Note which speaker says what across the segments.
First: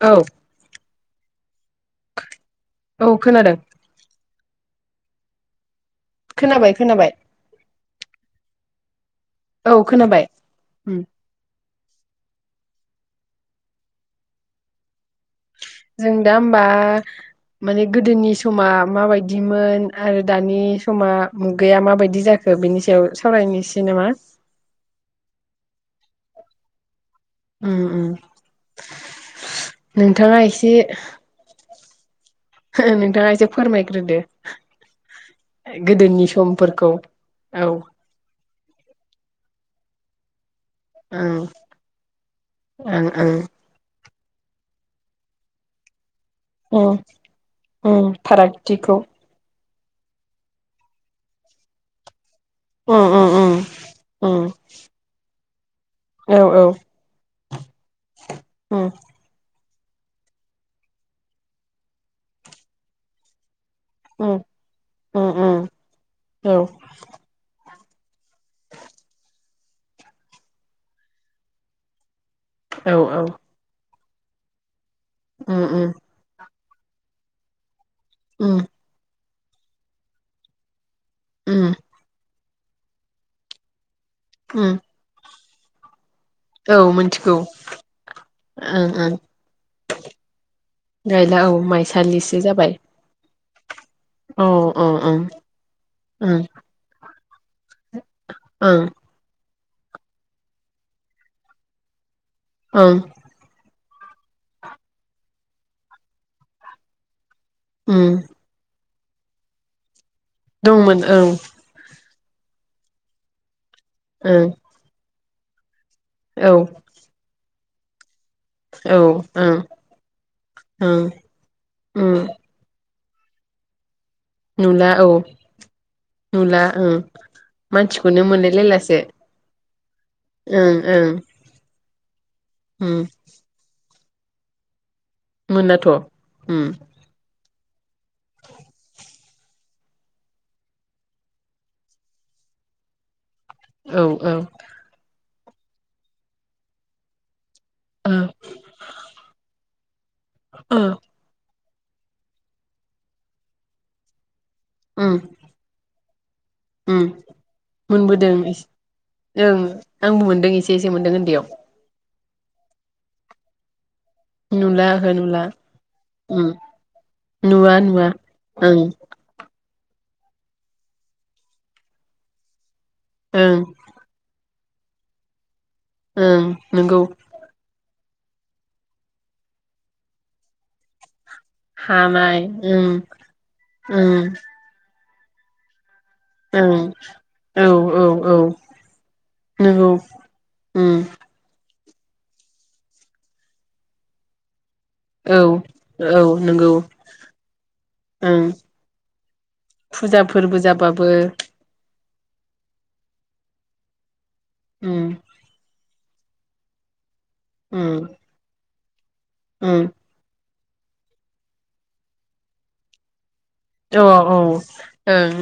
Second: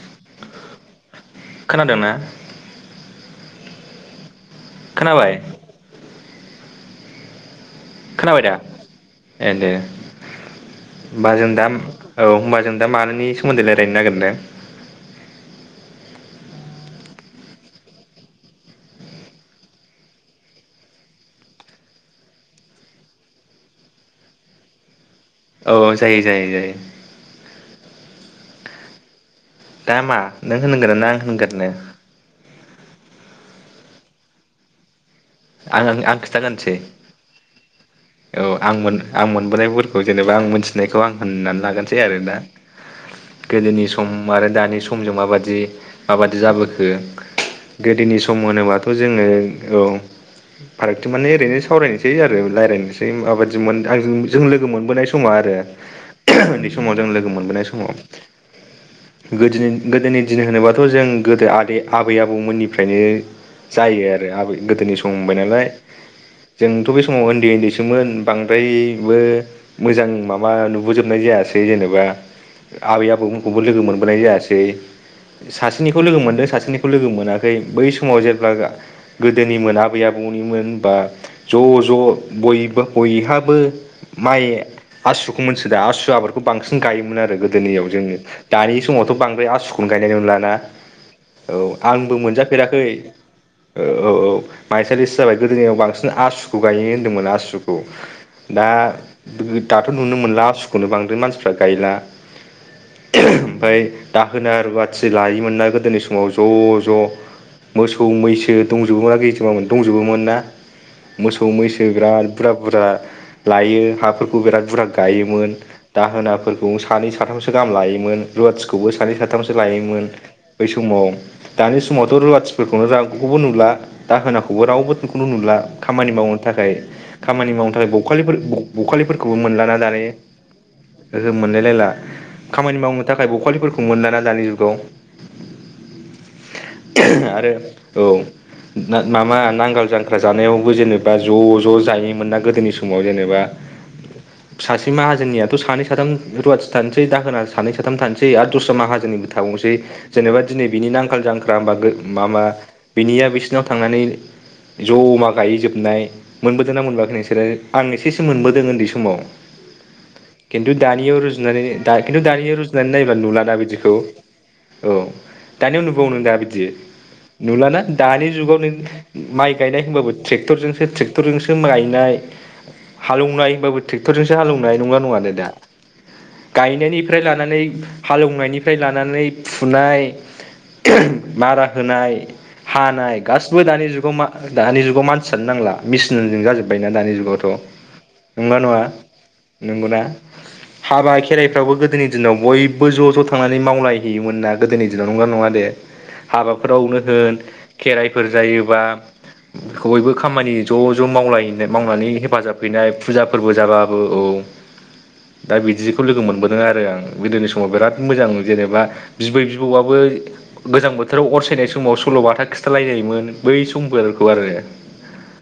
Speaker 1: औ
Speaker 2: खोनादोंना
Speaker 1: औ खोनादों
Speaker 2: खोनाबाय
Speaker 1: खोनाबाय खोनाबाय
Speaker 2: खोनाबाय दा ए
Speaker 1: औ
Speaker 2: दे।
Speaker 1: खोनाबाय उम
Speaker 2: ओमबा जों दाम औ ओमबा जों दा मानिनि सोमोन्दै रायलायनो नागिरदों?
Speaker 1: जों दा होमबा माने गोदोनि समा माबायदिमोन आरो दानि समा मुगाया माबायदि जा खो, बिनि सायाव सावरायनोसै नामा?
Speaker 2: औ जायो जायो जायो।
Speaker 1: उम उम।
Speaker 2: दा मा
Speaker 1: नोंथाङा
Speaker 2: नों
Speaker 1: एसे
Speaker 2: होनगोरनो ना आं होनगोरनो!
Speaker 1: नोंथाङा एसे फोरमायग्रोदो।
Speaker 2: आं आं
Speaker 1: गोदोनि
Speaker 2: खिन्थागोरनोसै
Speaker 1: समफोरखौ। औ
Speaker 2: औ आं मोन आं मोनबोनायफोरखौ‌ जेनेबा आं मोनथि नायखौ आं
Speaker 1: ओं
Speaker 2: होननानै लागोरसै आरो दा।
Speaker 1: ओं ओं
Speaker 2: गोदोनि स सम आरो दानि समजों माबादि माबादि जाबोखो
Speaker 1: उम उम
Speaker 2: गोदोनि सम होनोबाथ'
Speaker 1: फारागथिखौ
Speaker 2: जोङो औ। फारागथि माने ओरैनो सावरायनोसै आरो रायलाय
Speaker 1: उम उम उम
Speaker 2: माबादि मोन आं जों जों
Speaker 1: उम
Speaker 2: लोगो मोनबोनाय समा आरो
Speaker 1: औ औ
Speaker 2: उन्दै समाव हजों लोगो मोनबोनाय समाव
Speaker 1: उम
Speaker 2: गोदोनि गोदोनि दिन होनोबाथ' जों गोदो आदै आबै आबौमोननिफ्रायनो जायो
Speaker 1: उम
Speaker 2: आरो आबै गोदोनि सम होनबाय
Speaker 1: उम
Speaker 2: नालाय,
Speaker 1: औ
Speaker 2: जोंथ' बे समाव उन्दै उन्दै सो सोमोन बांद्रायबो मोजां माबा नुबोजोबनाय जायासै जेनेबा
Speaker 1: औ
Speaker 2: आबै
Speaker 1: औ
Speaker 2: आबौमोनखौबो लोगो मोनबोनाय जायासै
Speaker 1: उम उम
Speaker 2: सासेनिखौ लोगो मोनदों सासेनि खौ लोगोमोनाखै बै समाव जेब्ला
Speaker 1: उम
Speaker 2: गोदोनिमोन आबै आबौनिमोन बा
Speaker 1: उम
Speaker 2: ज' ज' बयबो बयहाबो माइ
Speaker 1: उम
Speaker 2: आसुखौ मोनसो दा आसु आबाद खौ बांसिन
Speaker 1: औ
Speaker 2: गाययोमोन आरो
Speaker 1: मिथिगौ
Speaker 2: गोदोनियाव जोङो दानि
Speaker 1: ओं
Speaker 2: समावथ'
Speaker 1: ओं
Speaker 2: बांद्राय आसुखौनो गायनाय नुलाना।
Speaker 1: गायला
Speaker 2: औ आंबो
Speaker 1: माइसालिसो जाबाय
Speaker 2: मोनजाफेराखै। ओ औ औ
Speaker 1: अ अ
Speaker 2: माइसालिसो
Speaker 1: ओं
Speaker 2: जाबाय। गोदोनियाव बांसिन
Speaker 1: ओं
Speaker 2: आसुखौ गायो होन्दोंमोन आसुखौ। दा
Speaker 1: ओं
Speaker 2: दाथ' नुनो मोनला आसुखौनो बांद्राय मानसिफ्रा गायला।
Speaker 1: ओं।
Speaker 2: आमफ्राय दाहोना रुवाथि लायोमोन ना गोदोनि समाव ज' ज' मोसौ
Speaker 1: उम
Speaker 2: मैसो दंजोबोमोनना गैजोबामोन दंजोबोमोन ना।
Speaker 1: दंमोन ओं
Speaker 2: मोसौ मैसो बिराद बुरजा बुरजा लायो हाफोरखौ
Speaker 1: ओं
Speaker 2: बिराद बुरा गायोमोन।
Speaker 1: औ
Speaker 2: दाहोनाफोरखौ सा सानै साथामसो गाहाम लायोमोन रुवाथिखौबो
Speaker 1: औ
Speaker 2: सानै
Speaker 1: ओं
Speaker 2: साथामसो लायोमोन बै समाव,
Speaker 1: ओं
Speaker 2: दानि
Speaker 1: उम
Speaker 2: समावथ' रुवाथिफोरखौनो रागखौबो नुला। दाहोनाखौबो
Speaker 1: नुला औ
Speaker 2: रावबोखौनो नुला खामानि मावनो
Speaker 1: नुला
Speaker 2: थाखाय
Speaker 1: ओं
Speaker 2: खामानि मावनो थाखाय
Speaker 1: मानसिखौनो
Speaker 2: बखालिफोर
Speaker 1: मोनलायलायलासो
Speaker 2: बखालिफोरखौबो मोनलाना दानि
Speaker 1: ओं ओं
Speaker 2: मोनलायलायला खामानि
Speaker 1: उम
Speaker 2: मावनो थाखाय बखालिफोरखौनो मोनलाना दानि जुगाव।
Speaker 1: मोनालाथ' उम।
Speaker 2: आरो औ। माबा नांगाल जांख्रा जानायावबो जेनेबा ज' ज' जायो मोनना गोदोनि समाव जेनेबा
Speaker 1: औ औ
Speaker 2: सासे माहाजोननियाथ' सानै साथाम रुवाथि थानोसै दाहोना सानै साथाम
Speaker 1: ओ
Speaker 2: थानोसै दस्रा माहोजोननिबो थावनोसै जेनेबा दिनै
Speaker 1: ओ
Speaker 2: बिनि नांगाल जां दा होमबाथ गो माबा बिनिया बिसिनाव थांनानै
Speaker 1: उम
Speaker 2: ज'मा गायै जोबनाय। मोनबोदोंना
Speaker 1: उम
Speaker 2: मोनबोआ नोंसोरो आं एसेसो मोनबोदों उन्दै समाव।
Speaker 1: ओं आंबो मोनदों
Speaker 2: खिन्थु
Speaker 1: एसे एसे मोनदों
Speaker 2: दानियाव
Speaker 1: उन्दैयाव
Speaker 2: रुजुनानै दा खिन्थु दानिया रुजुनानै नायबा नुलाना बिदिखौ।
Speaker 1: नुला
Speaker 2: औ
Speaker 1: ओहो नुला
Speaker 2: दानियाव नुबाव नों दा
Speaker 1: उम
Speaker 2: बिदि?
Speaker 1: नुवा
Speaker 2: नुलाना
Speaker 1: नुवा
Speaker 2: दानि जुगाव नों
Speaker 1: ओं
Speaker 2: माइ गायनाय होनबाबो ट्रेक्टरजोंसो-ट्रेक्टरजोंसो गायनाय हालौवनाय
Speaker 1: ओं
Speaker 2: होनबाबो ट्रेक्टरजोंसो हालेवनाय नंङा नङा दे दा?
Speaker 1: ओं नोंगौ
Speaker 2: गायनायनिफ्राय लानानै हालेवनायनिफ्राय लानानै फुनाय मारा होनाय
Speaker 1: हानाय उम
Speaker 2: हानाय गासिबो दानि जुगाव मा
Speaker 1: उम
Speaker 2: दानि जुगाव मानसियानो नांला। मिसिनजोंनो जाजोबबायना दानि जुगावथ'
Speaker 1: ओं औ
Speaker 2: नंगौना नङा?
Speaker 1: औ नंगौ
Speaker 2: नंगौना
Speaker 1: उम
Speaker 2: हाबा खेराइफ्रावबो गोदोनि दिनाव बयबो ज' ज' थांनानै मावलायहैयोमोन ना गोदोनि दिनाव। नंगौना
Speaker 1: औ
Speaker 2: नङा दे!
Speaker 1: औ नंगौ
Speaker 2: हाबाफोरावनो होन खेराइफोर
Speaker 1: ओं
Speaker 2: जायोबा बयबो
Speaker 1: फुजा
Speaker 2: खामानि
Speaker 1: फोरबो
Speaker 2: ज'
Speaker 1: जाबाबो
Speaker 2: ज' मावलायो मावनानै हेफाजाब हैनाय फुजा फोरबो जाबाबो औ।
Speaker 1: उम।
Speaker 2: दा बिदिखौ लोगो मोनबोदों आरो आं गोदोनि समाव बिराद
Speaker 1: उम
Speaker 2: मोजां जेनेबा बिबै
Speaker 1: उम
Speaker 2: बिबौआबो गोजां बोथोराव अर सायनाय समाव सल' बाथा खिन्थालायनायमोन। बै
Speaker 1: औ
Speaker 2: समफोरखौ
Speaker 1: औ
Speaker 2: आरो
Speaker 1: ओं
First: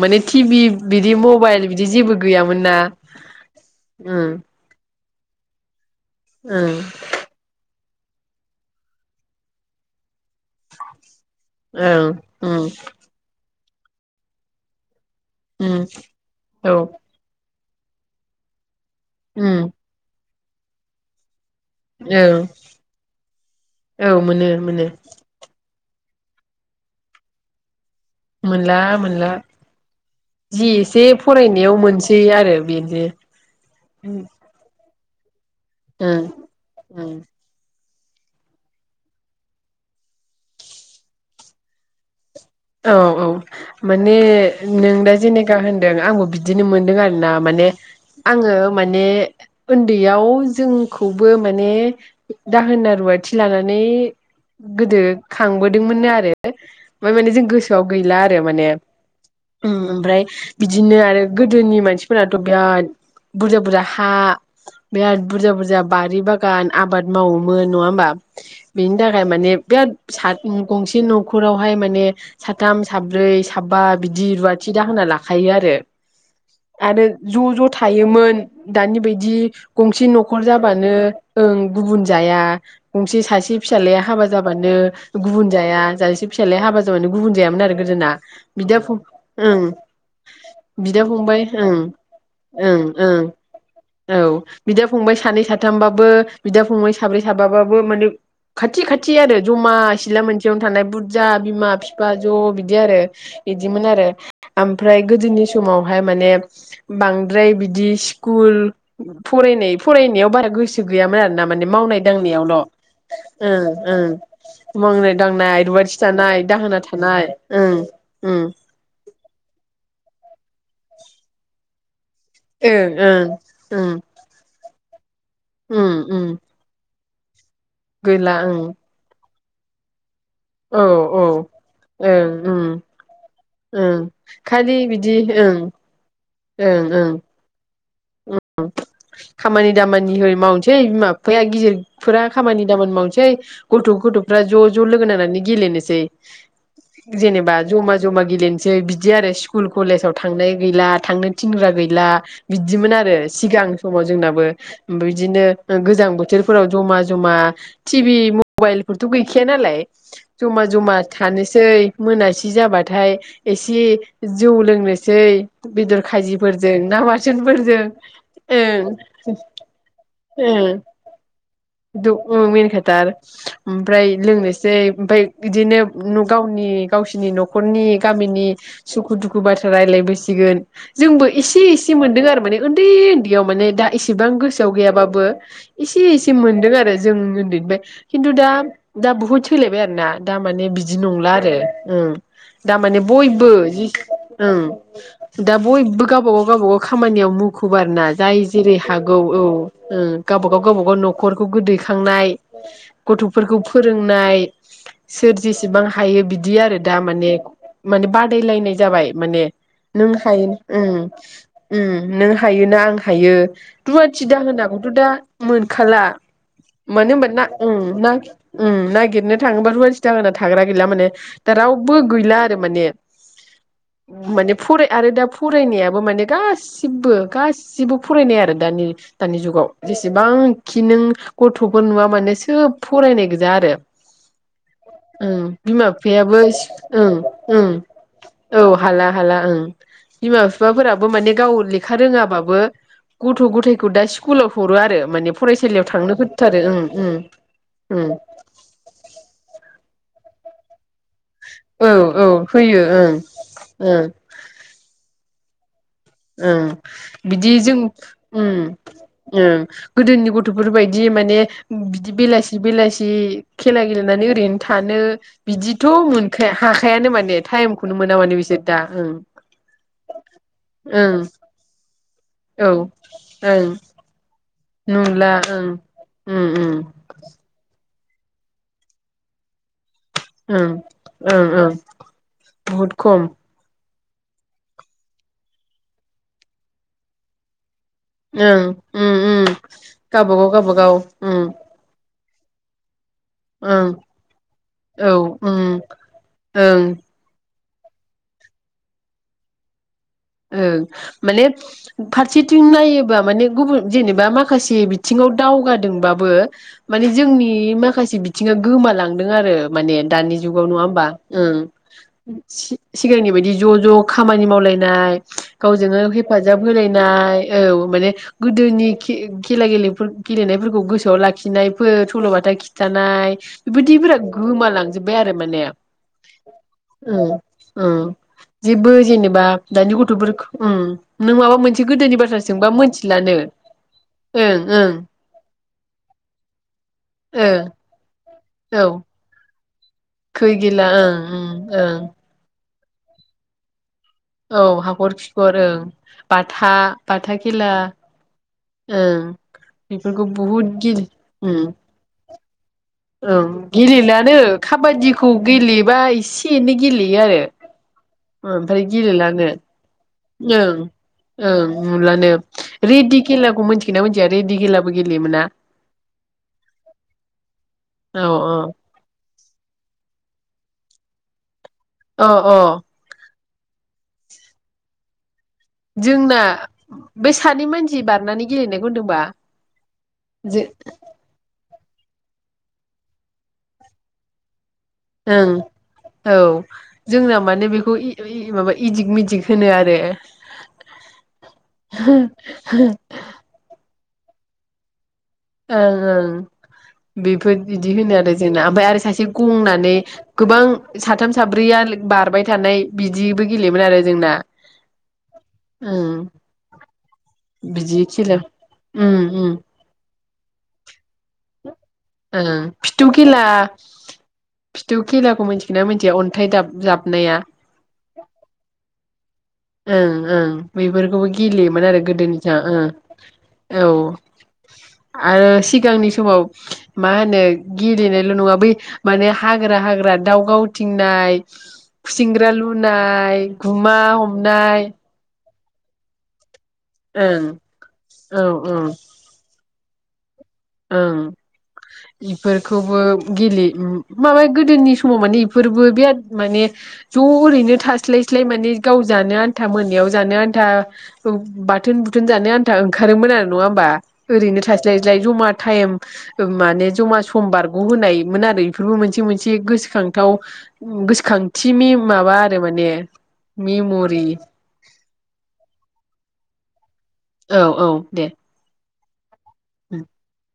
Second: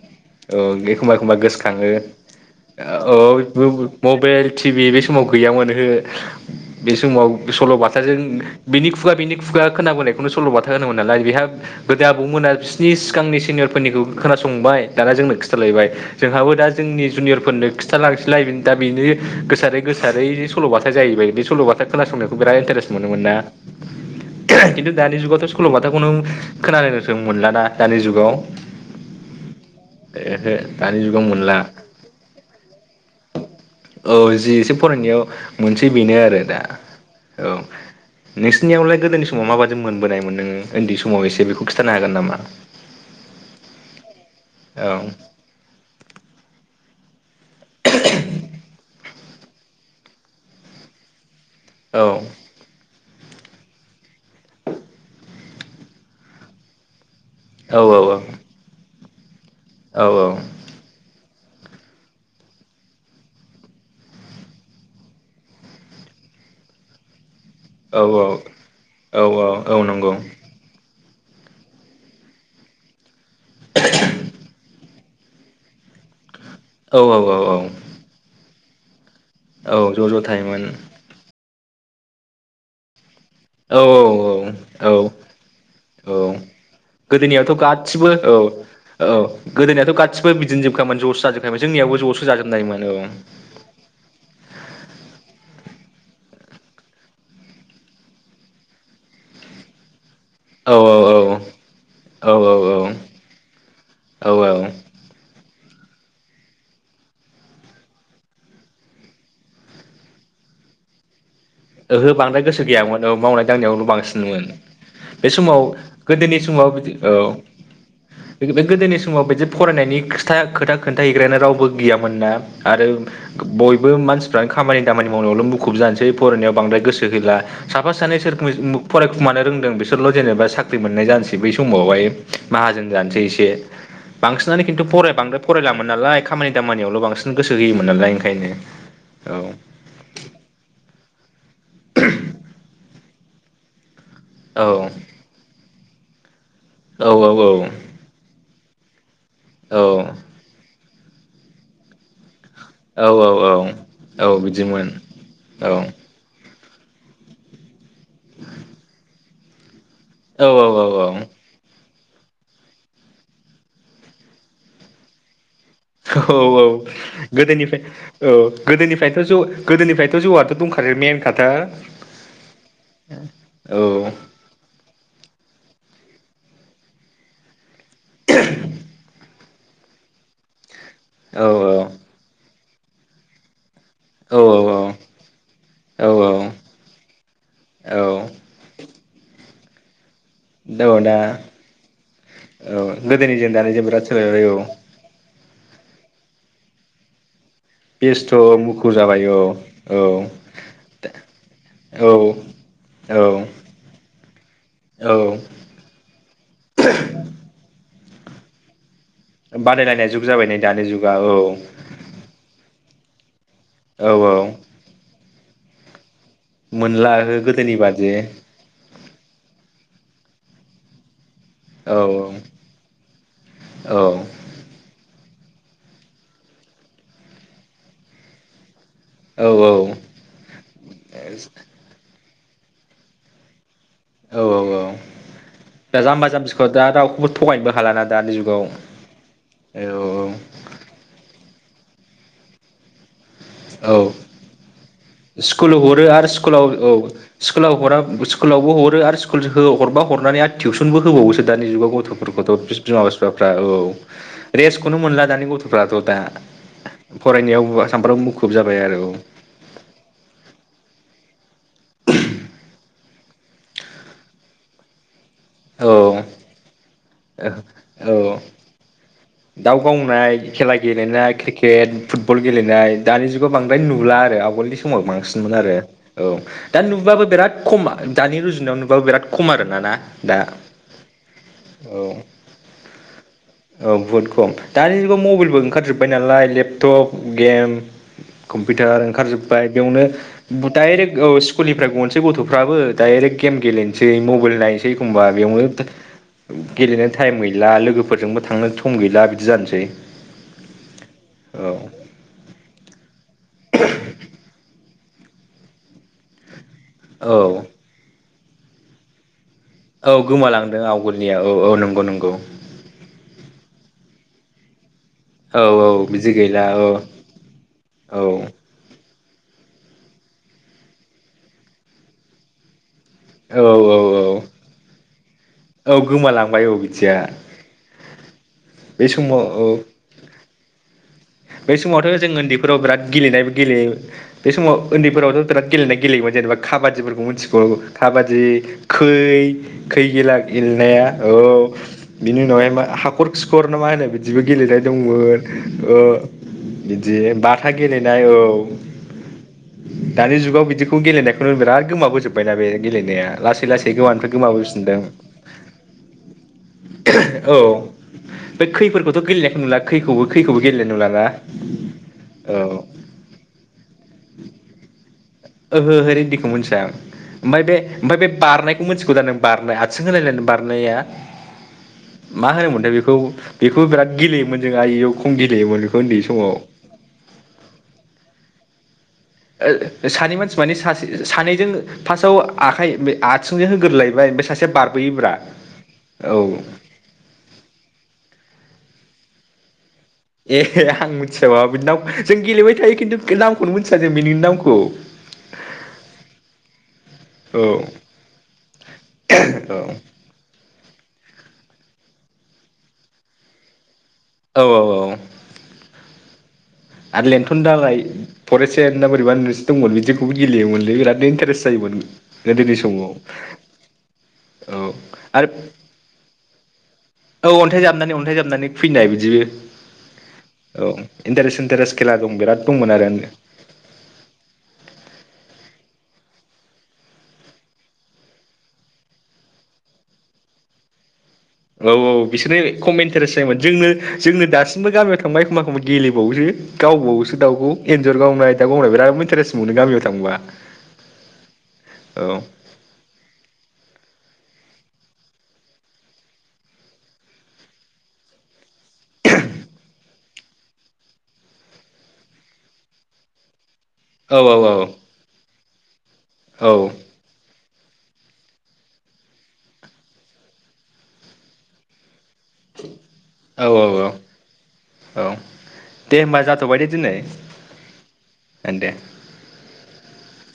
Speaker 1: माने टिभि
Speaker 2: औ एखनबा
Speaker 1: बिदि
Speaker 2: एखनबा
Speaker 1: मबाइल बिदि
Speaker 2: गोसोखाङो
Speaker 1: जेबो गैयामोन ना
Speaker 2: औ [unintelligible]
Speaker 1: उम
Speaker 2: मबाइल टि भि बै समाव गैयामोन ओहो
Speaker 1: उम
Speaker 2: बे समाव सल'बाथाजों बिनि खुगा बिनि खुगा खोनाबोनायखौनो सल'बाथा। होनोमोन नालाय बेहा गोदो
Speaker 1: ओं
Speaker 2: आबौमोना
Speaker 1: उम
Speaker 2: बिसोरनि सिगांनि सिनियरफोरनिखौ खोनासंहोबाय दाना जोंनो खि
Speaker 1: उम
Speaker 2: थालायबाय जोंहाबो दा
Speaker 1: औ
Speaker 2: जोंनि जुनियरफोरनो खिथालांनिसैलाय बि दा बिनो
Speaker 1: उम
Speaker 2: गोसारै गोसारै सल'बाथा जाहैबाय बे सल'बाथा खोनासंनायखौ
Speaker 1: ओं
Speaker 2: बिराद इन्टारेस्ट मोनोमोन ना
Speaker 1: औ मोनो मोनो
Speaker 2: खिन्थु दानि जुगावथ' स सल'बाथाखौनो खोनानो जों मोनला ना। दानि जुगाव ओहो।
Speaker 1: मोनला
Speaker 2: दानि
Speaker 1: जे
Speaker 2: जुगाव मोनला
Speaker 1: फरायनायाव मोनसै आरो बेनो।
Speaker 2: औ जि एसे फरायनायाव मोनसेै बेनो
Speaker 1: ओं
Speaker 2: आरो दा
Speaker 1: ओं
Speaker 2: औ। नोंसिनियावलाय गोदोनि समाव माबादि मोनबोनायमोन नोङो उन्दै समाव एसे बेखौ खिन्थानो हागोन नामा।
Speaker 1: औ औ माने नों
Speaker 2: औ
Speaker 1: दा जेनेखा होनदों आंबो बिदिनो मोनदों आरो ना। माने आङो माने उन्दैयाव जों खौबो माने
Speaker 2: औ
Speaker 1: दाहोना रुवाथि लानानै गोदो खांबोदोंमोननो आरो ओमफ्राय माने जों
Speaker 2: औ
Speaker 1: गोसोआव गैला आरो माने उम
Speaker 2: औ औ
Speaker 1: ओमफ्राय बिदिनो आरो गोदोनि मानसिफोराथ' बिराद बुरजा बुरजा हा बिराद बुरजा बुरजा बारि बागान। आबाद मावोमोन नङा
Speaker 2: औ
Speaker 1: होमबा बेनि
Speaker 2: औ
Speaker 1: थाखाय
Speaker 2: औ
Speaker 1: माने
Speaker 2: औ
Speaker 1: बिराद
Speaker 2: नंगौ
Speaker 1: साद उम गंसे न'खरावहाय माने साथाम साब्रै साबा बिदि रुवाथि दाहोना ला खायो आरो
Speaker 2: औ
Speaker 1: आरो
Speaker 2: औ औ
Speaker 1: ज'
Speaker 2: औ
Speaker 1: ज' थायोमोन दानि बायदि।
Speaker 2: औ
Speaker 1: गंसे
Speaker 2: ज' ज'
Speaker 1: न'खर
Speaker 2: थायोमोन
Speaker 1: जाबानो ओं गुबुन जाया गंसे सासे से
Speaker 2: औ औ
Speaker 1: फिसालाया हाबा जाबानो
Speaker 2: औ
Speaker 1: गुबुन जाया सासे फिसालाया हाबा जाबानो गुबुन
Speaker 2: गोदोनियाथ'
Speaker 1: जायामोन आरो गोदोना
Speaker 2: गासिबो औ
Speaker 1: बिदा फं
Speaker 2: औ
Speaker 1: ओं
Speaker 2: गोदोनियाथ' गासिबो बिदिनो
Speaker 1: बिदा
Speaker 2: जोबखामोन ज'सो
Speaker 1: फंबाय
Speaker 2: जाजोबखायामोन
Speaker 1: ओं
Speaker 2: जोंनियावबो ज'सो जोजोब नायमोन ओं।
Speaker 1: औ बिदा फंबाय सानै साथामबाबो बिदा फंबाय साब्रै साबाबाबो माने खाथि खाथि आरो जमा सिला मोनसेयावनो
Speaker 2: औ
Speaker 1: थानाय
Speaker 2: औ औ
Speaker 1: बुरजा बिमा बिफा ज'
Speaker 2: औ
Speaker 1: बिदि आरो। बिदिमोन आरो
Speaker 2: औ औ
Speaker 1: ओमफ्राय गोदोनि समावहाय माने बांद्राय बिदि स्कुल फरायनाय फरायनायाव बारा गोसो गैयामोन आरोना माने मावनाय
Speaker 2: ओहो बांद्राय
Speaker 1: दांनायावल'
Speaker 2: गोसो गैयामोन औ मावनाय
Speaker 1: ओं
Speaker 2: दांनायावल'
Speaker 1: ओं।
Speaker 2: बांसिनमोन
Speaker 1: मावनाय
Speaker 2: बे समाव
Speaker 1: दांनाय रुवाथि
Speaker 2: गोदोनि
Speaker 1: थानाय
Speaker 2: समाव
Speaker 1: दाहोना
Speaker 2: बिदि
Speaker 1: था
Speaker 2: औ बेनिफ्राय गोदोनि समाव बिदि फरायनायनि खोथा खोथा खोन्था हैग्रायानो रावबो गैयामोन ना
Speaker 1: ओं
Speaker 2: आरो
Speaker 1: ओं ओं
Speaker 2: बयबो मानसिफ्रानो खामानि दामानि मावनायावल' मुखुब
Speaker 1: उम
Speaker 2: जानोसै
Speaker 1: उम
Speaker 2: नायाव बांद्राय गोसो होला साफा सानै
Speaker 1: गैला
Speaker 2: सोर
Speaker 1: ओं
Speaker 2: फरायखुमानो रोंदों बिसोरल' जेनेबा
Speaker 1: औ
Speaker 2: साख्रि मोननाय
Speaker 1: औ
Speaker 2: जानोसै
Speaker 1: ओं
Speaker 2: बै समावहाय
Speaker 1: उम
Speaker 2: माहाजोन जानोसै एसे
Speaker 1: ओं
Speaker 2: बांसिनानो
Speaker 1: खालि
Speaker 2: खिन्थु
Speaker 1: बिदि
Speaker 2: फराय बांद्राय
Speaker 1: ओं
Speaker 2: फरायलामोन नालाय खामानि दामानियावल' बांसिन गोसो होयोमोन नालाय ओंखायनो
Speaker 1: उम
Speaker 2: औ
Speaker 1: खामानि दामानि होरि मावनोसै बिमा फैया गिदिरफोरा खामानि दामानि मावनोसै गथ' गथ'फ्रा ज'
Speaker 2: औ
Speaker 1: ज' लोगो नांनानै गेलेनोसै
Speaker 2: औ औ
Speaker 1: जेनेबा जमा जमा गेलेनोसै बिदि आरो स्कुल कलेजाव थांनाय गैला थांनो थिनग्रा गैला बि बिदिमोन
Speaker 2: औ
Speaker 1: आरो
Speaker 2: औ औ
Speaker 1: सिगां समाव
Speaker 2: औ
Speaker 1: जोंनाबो
Speaker 2: बिदिमोन
Speaker 1: बिदिनो
Speaker 2: औ
Speaker 1: गोजां बोथोर फोराव ज'मा जमा टिभि मबाइल फोरथ' गैखाया नालाय जमा
Speaker 2: औ औ
Speaker 1: जमा
Speaker 2: औ
Speaker 1: थानो सै मोनासि जाबाथाय एसे जौ लोंनोसै। बेदर
Speaker 2: औ औ
Speaker 1: खाजिफोरजों ना बाथोनफोरजों
Speaker 2: गोदोनिफ्राय औ
Speaker 1: ओं
Speaker 2: गोदोनिफ्रायथ' जौ गोदोनिफ्रायथ' जौआथ' दंखादो मेनखाथार।
Speaker 1: उम मेनखाथार
Speaker 2: औ
Speaker 1: आमफ्राय लोंनोसै ओमफ्राय बिदिनो गावनि गावसिनि न'खरनि गामिनि सुखु दुखु बाथ्रा रायलायबोसिगोन जोंबो
Speaker 2: औ
Speaker 1: इसे इसे एसे मोनदों आरो माने उन्दै उन्दैयाव माने दा इसेबां
Speaker 2: औ
Speaker 1: गोसोआव गैयाबाबो इसे
Speaker 2: औ
Speaker 1: इसे जे मोनदों आरो जों उन्दैनिपाय खिन्थु
Speaker 2: औ
Speaker 1: दा दा बुहुद सोलायबाय आरो ना दा माने बिदि
Speaker 2: औ दा
Speaker 1: नंला आरो ओं दा
Speaker 2: औ
Speaker 1: माने बयबो
Speaker 2: गोदोनिजों दानिजों
Speaker 1: जि
Speaker 2: बिराद सोलायबाय औ
Speaker 1: ओं दा बयबो गाबा गाव गाबा गाव खामानियाव मु खुब आरो ना
Speaker 2: बेस्थ'
Speaker 1: जाय जेरै
Speaker 2: मुखुब
Speaker 1: हागौ
Speaker 2: जाबाय
Speaker 1: औ ओ
Speaker 2: औ
Speaker 1: गावबा गाव गावबा गाव न' खरखौ
Speaker 2: औ
Speaker 1: गोदैखांनाय
Speaker 2: औ
Speaker 1: गथ'फोरखौ फोरोंनाय सोर
Speaker 2: औ
Speaker 1: जि सिबां हायो बिदि आरो दा माने माने बादायलायनाय जाबाय माने नों
Speaker 2: बादायलायनाय जुग
Speaker 1: हायो
Speaker 2: जाबाय नै दानि
Speaker 1: उम
Speaker 2: जुगा औ
Speaker 1: उम नों हायो ना आं हायो
Speaker 2: औ
Speaker 1: रूवाथि
Speaker 2: औ
Speaker 1: दाहोनाखौथ' दा मोनखाला
Speaker 2: मोनला
Speaker 1: मोनो होमबा ना
Speaker 2: गोदोनि बादि
Speaker 1: नागिरनो थाङोबा रुवाथि दाहोना थाग्रा गैला माने दा रावबो
Speaker 2: औ
Speaker 1: गैला आरो माने
Speaker 2: औ
Speaker 1: ओम माने फराय आरो दा फरायनायाबो माने गासिबो गासिबो फरायनाय आरो दानि दानि जुगाव
Speaker 2: औ
Speaker 1: जेसेबांखि नों गथ'फोर नुवा माने सोब फरायनाय गोजा आरो
Speaker 2: औ औ औ
Speaker 1: ओं बिमा
Speaker 2: दा जाम्बा
Speaker 1: बिफायाबो
Speaker 2: जाम्बिखौ
Speaker 1: सि
Speaker 2: दा
Speaker 1: ओं
Speaker 2: रावखौबो
Speaker 1: ओं
Speaker 2: थगायनोबो हालाना दानि
Speaker 1: औ
Speaker 2: जुगाव
Speaker 1: हाला हाला ओं
Speaker 2: औ
Speaker 1: बिमा बिफाफोराबो माने गाव लेखा रोङाबाबो गथ' गथायखौ
Speaker 2: औ
Speaker 1: दा स्कुलाव हरो आरो माने
Speaker 2: स्कुलाव
Speaker 1: फरायसालियाव
Speaker 2: हरो
Speaker 1: थांनो
Speaker 2: आरो
Speaker 1: होथारो
Speaker 2: स्कुलाव
Speaker 1: ओं
Speaker 2: औ
Speaker 1: ओं
Speaker 2: स्कुलाव हरा
Speaker 1: ओं
Speaker 2: स्कुलावबो हरो आरो स्कुल हो हरबा हरनानै आरो टिउसनबो होबावोसो दानि
Speaker 1: औ
Speaker 2: जुगाव
Speaker 1: औ
Speaker 2: गथ'फोरखौथ'
Speaker 1: होयो
Speaker 2: बिमा
Speaker 1: ओं
Speaker 2: बिफाफ्रा औ
Speaker 1: ओं
Speaker 2: रेस्थखौनो मोनला दानि गथ' फ्राथ' दा
Speaker 1: ओं
Speaker 2: फरायनायाव बा सानफ्रामबो मुखुब जाबाय आरो औ
Speaker 1: ओम गोदोनि गथ'फोर बायदि माने बिदि बेलासि बेलासि इ खेला गेलेनानै ओरैनो थानो बिदिथ'
Speaker 2: औ औ
Speaker 1: मोनखाया हाखायानो माने ने टाइम खौनो मोना माने बिसोर दा ओं
Speaker 2: दाव गावनाय खेला
Speaker 1: ओं
Speaker 2: गेलेनाय क्रिकेट फुटबल
Speaker 1: औ
Speaker 2: गेलेनाय दानि जुगाव
Speaker 1: ओं
Speaker 2: बांद्राय नुला आरो आवगोलनि समाव
Speaker 1: नुला
Speaker 2: बांसिनमोन
Speaker 1: ओं
Speaker 2: आरो औ
Speaker 1: उम उम
Speaker 2: दा नु बाबो बिराद खम दानि रुजुनायाव नुबाबो बिराद खम आरो ना दा
Speaker 1: उम उम उम
Speaker 2: औ
Speaker 1: बहुत खम
Speaker 2: औ बुहुद खम दानि जुगाव मबाइलबो ओंखारजोब्बाय नालाय लेपटप गेम
Speaker 1: ओं
Speaker 2: कम्पिउटार
Speaker 1: उम उम
Speaker 2: ओंखारजोब्बाय बेयावनो
Speaker 1: गावबागाव गावबागाव
Speaker 2: डाइरेक्ट औ
Speaker 1: उम
Speaker 2: स्कुलनि फ्राय गनोसै गथ'फ्राबो डाइरेक्ट गेम
Speaker 1: ओं
Speaker 2: गेलेनोसै मबाइल नायनोसै
Speaker 1: औ
Speaker 2: एखमबा
Speaker 1: उम
Speaker 2: बेयावनो
Speaker 1: ओं
Speaker 2: गेलेनो टाइम गैला लोगोफोरजोंबो थांनो सम गैला बिदि जानोसै
Speaker 1: ओ माने
Speaker 2: औ
Speaker 1: फारसेथिं नायोबा माने गुबुन जेनेबा माखासे बिथिङाव दावगादोंबाबो माने जोंनि
Speaker 2: औ
Speaker 1: माखासे बिथिङा गोमालांदों आरो माने
Speaker 2: औ
Speaker 1: दानि जुगाव नङा
Speaker 2: गोमालांदों
Speaker 1: होमबा
Speaker 2: आवगोलनिया औ
Speaker 1: ओं
Speaker 2: औ नंगौ नंगौ
Speaker 1: सिगांनि बायदि ज' ज' खामानि मावलायनाय
Speaker 2: औ
Speaker 1: गावजोंगाव
Speaker 2: बिदि गैला
Speaker 1: हेफाजाब
Speaker 2: औ औ
Speaker 1: होलायनाय औ माने गोदोनि ए गिला गेलेफोर गेलेनायफोरखौ गोसोआव लाखिनायफोर सल'बाथा खिन्थानाय
Speaker 2: औ
Speaker 1: बेबायदिफोरा
Speaker 2: औ
Speaker 1: गोमालांजोबबाय आरो माने
Speaker 2: औ गोमालांबाय औ बिदिया
Speaker 1: ओम ओम जेबो
Speaker 2: बे समाव
Speaker 1: जेनेबा
Speaker 2: औ
Speaker 1: दानि गथ'फोर ओम
Speaker 2: बे समावथ' जों उन्दैफोराव बिराद गेलेनायबो गेलेयो बे
Speaker 1: ओं ओं
Speaker 2: समाव उन्दैफोरावथ' बिराद गेलेनाय गेलेयोमोन जेनेबा खाबादिफोरखौ मोनथिगौ
Speaker 1: ओं
Speaker 2: खाबादि
Speaker 1: औ
Speaker 2: खै, खै गिला गेलेनाया
Speaker 1: ओं
Speaker 2: औ
Speaker 1: ओं ओं
Speaker 2: बिनि उनावहाय मा हाखर खिखर नामा होनो बिदिबो
Speaker 1: औ
Speaker 2: गेलेनाय
Speaker 1: हाखर
Speaker 2: दंमोन
Speaker 1: खिखर ओं
Speaker 2: ओ
Speaker 1: बाथा
Speaker 2: बिदि बाथा
Speaker 1: खेला
Speaker 2: गेलेनाय औ
Speaker 1: ओं बेफोरखौ
Speaker 2: दानि जुगाव
Speaker 1: बुहुद
Speaker 2: बिदिखौ
Speaker 1: गेले
Speaker 2: गेलेनायखौनो
Speaker 1: उम
Speaker 2: बिराद गोमाबोजोब
Speaker 1: ओं गेलेेलानो
Speaker 2: गोमाबोफिनदों
Speaker 1: काबादिखौ गेलेबाय इसे एसे एनै गेलेयो आरो
Speaker 2: औ बै
Speaker 1: ओमफ्राय
Speaker 2: खैफोरखौथ'
Speaker 1: गेलेलानो
Speaker 2: गेलेनायखौ नुला खैखौबो खैखौबो
Speaker 1: ओं
Speaker 2: गेलेनाय नुला ना।
Speaker 1: ओं नुलानो रिदि खेलाखौ मिथियोना मोनथिया रिदि खेलाबो गेलेयोमोना।
Speaker 2: ओहो ओहो रिदिखौ मिथिया आं ओमफ्राय बे ओमफ्राय बे
Speaker 1: औ औ
Speaker 2: बारनायखौ मोनथिगौ दा नों। बारनाय आथिं होलालायनाय बारनाया
Speaker 1: अ
Speaker 2: मा होनोमोनथाय बि खौ बेखौ बिराद गेलेयोमोन जों आयौ खम गेलेयोमोन बेखौ उन्दै
Speaker 1: जोंना
Speaker 2: समाव।
Speaker 1: बे सानै मानसि बारनानै गेलेनायखौ होनदोंबा?
Speaker 2: ओ ओ सानै मानसि
Speaker 1: जो
Speaker 2: माने सासे ओ सानैजों फार्स्टआव आखाइ आथिंजों होग्रोलायबाय ओमफ्राय सासेया बार
Speaker 1: ओं औ जोंनाव माने बेखौ इ इ माबा इदिक मिदिक होनो आरो
Speaker 2: ए आं मोनथि बाउवा बेनि नामखो जों गेलेबाय थायो किन्तु नाम बेखौनो मोनथिया जों मिनिनि नामखौ।
Speaker 1: ओं ओं बेफोर
Speaker 2: औ
Speaker 1: बिदि होनो आरो जोंना ओमफ्राय आरो सासे गंनानै
Speaker 2: औ
Speaker 1: गोबां साथाम साब्रैया बारबाय थानाय बिदिबो गेलेयोमोन आरो जोंना।
Speaker 2: औ औ औ
Speaker 1: ओं
Speaker 2: आरो लेन्थ'न दालाय
Speaker 1: बिदि खेला
Speaker 2: फरे सेन ना
Speaker 1: उम
Speaker 2: बोरैबा
Speaker 1: उम
Speaker 2: होनो दंमोन बिदिखौबो गेलेयोमोनलै बिरादनो इन्टारेस्ट जायोमोन।
Speaker 1: ओं
Speaker 2: गोदोनि
Speaker 1: फिथु
Speaker 2: समाव
Speaker 1: खेला
Speaker 2: औ
Speaker 1: फिथु
Speaker 2: आरो
Speaker 1: खेलाखौ मिथिगोना मिथिया? अन थाय दाब जाबनाया
Speaker 2: अ अन्थाइ जाबनानै अन्थाइ जाबनानै फैनाय बिदिबो
Speaker 1: ओं ओं बेफोरखौबो गेलेयोमोन
Speaker 2: इन्टारेस्ट
Speaker 1: आरो
Speaker 2: खेला दं
Speaker 1: गोदोनिजा
Speaker 2: बिराद
Speaker 1: ओं
Speaker 2: दंमोन आरो
Speaker 1: औ। आरो सिगांनि समाव मा होनो गेलेनायल' नंङा बै माने हाग्रा हाग्रा दाव गावथिंनाय।
Speaker 2: औ औ
Speaker 1: खुसिंग्रा
Speaker 2: बिसोरनो कमइन्टारेस
Speaker 1: लुनाय
Speaker 2: जायोमोन जोंनो
Speaker 1: गुमा
Speaker 2: जों नो
Speaker 1: हमनाय
Speaker 2: दासिमबो गामियाव थांबा एखनबा एखनबा गेलेबावसो गावबावसो
Speaker 1: ओं
Speaker 2: दाउखौ एन्जर
Speaker 1: औ
Speaker 2: गावनाय दा
Speaker 1: औ
Speaker 2: गावनाय बिराद इन्टारेस्ट मोनो गामियाव थांबा।
Speaker 1: ओं
Speaker 2: औ
Speaker 1: इ खौबो गेले माबा गोदोनि समाव माने इफोरबो बिराद माने ज' ओरैनो थास्लायस्लाय माने गाव जानो आन्था मोनायाव जानो आन्था औ बाथोन बुथोन जानो आन्था ओंखारोमोन आरो नंङा होमबा।
Speaker 2: औ
Speaker 1: ओरैनो थास्लायस्लाय जमा टाइम ओ माने जमा सम बारग' होनायमोन आरो इफोरबो मोनसे मोनसे गोसोखांथाव ओं गोसोखांथि मेम माबा आरो माने
Speaker 2: औ औ
Speaker 1: मेम'रि।
Speaker 2: औ दे होनबा जाथ'बाय दे दिनै।
Speaker 1: औ औ दे
Speaker 2: गोन दे।
Speaker 1: [unintelligible]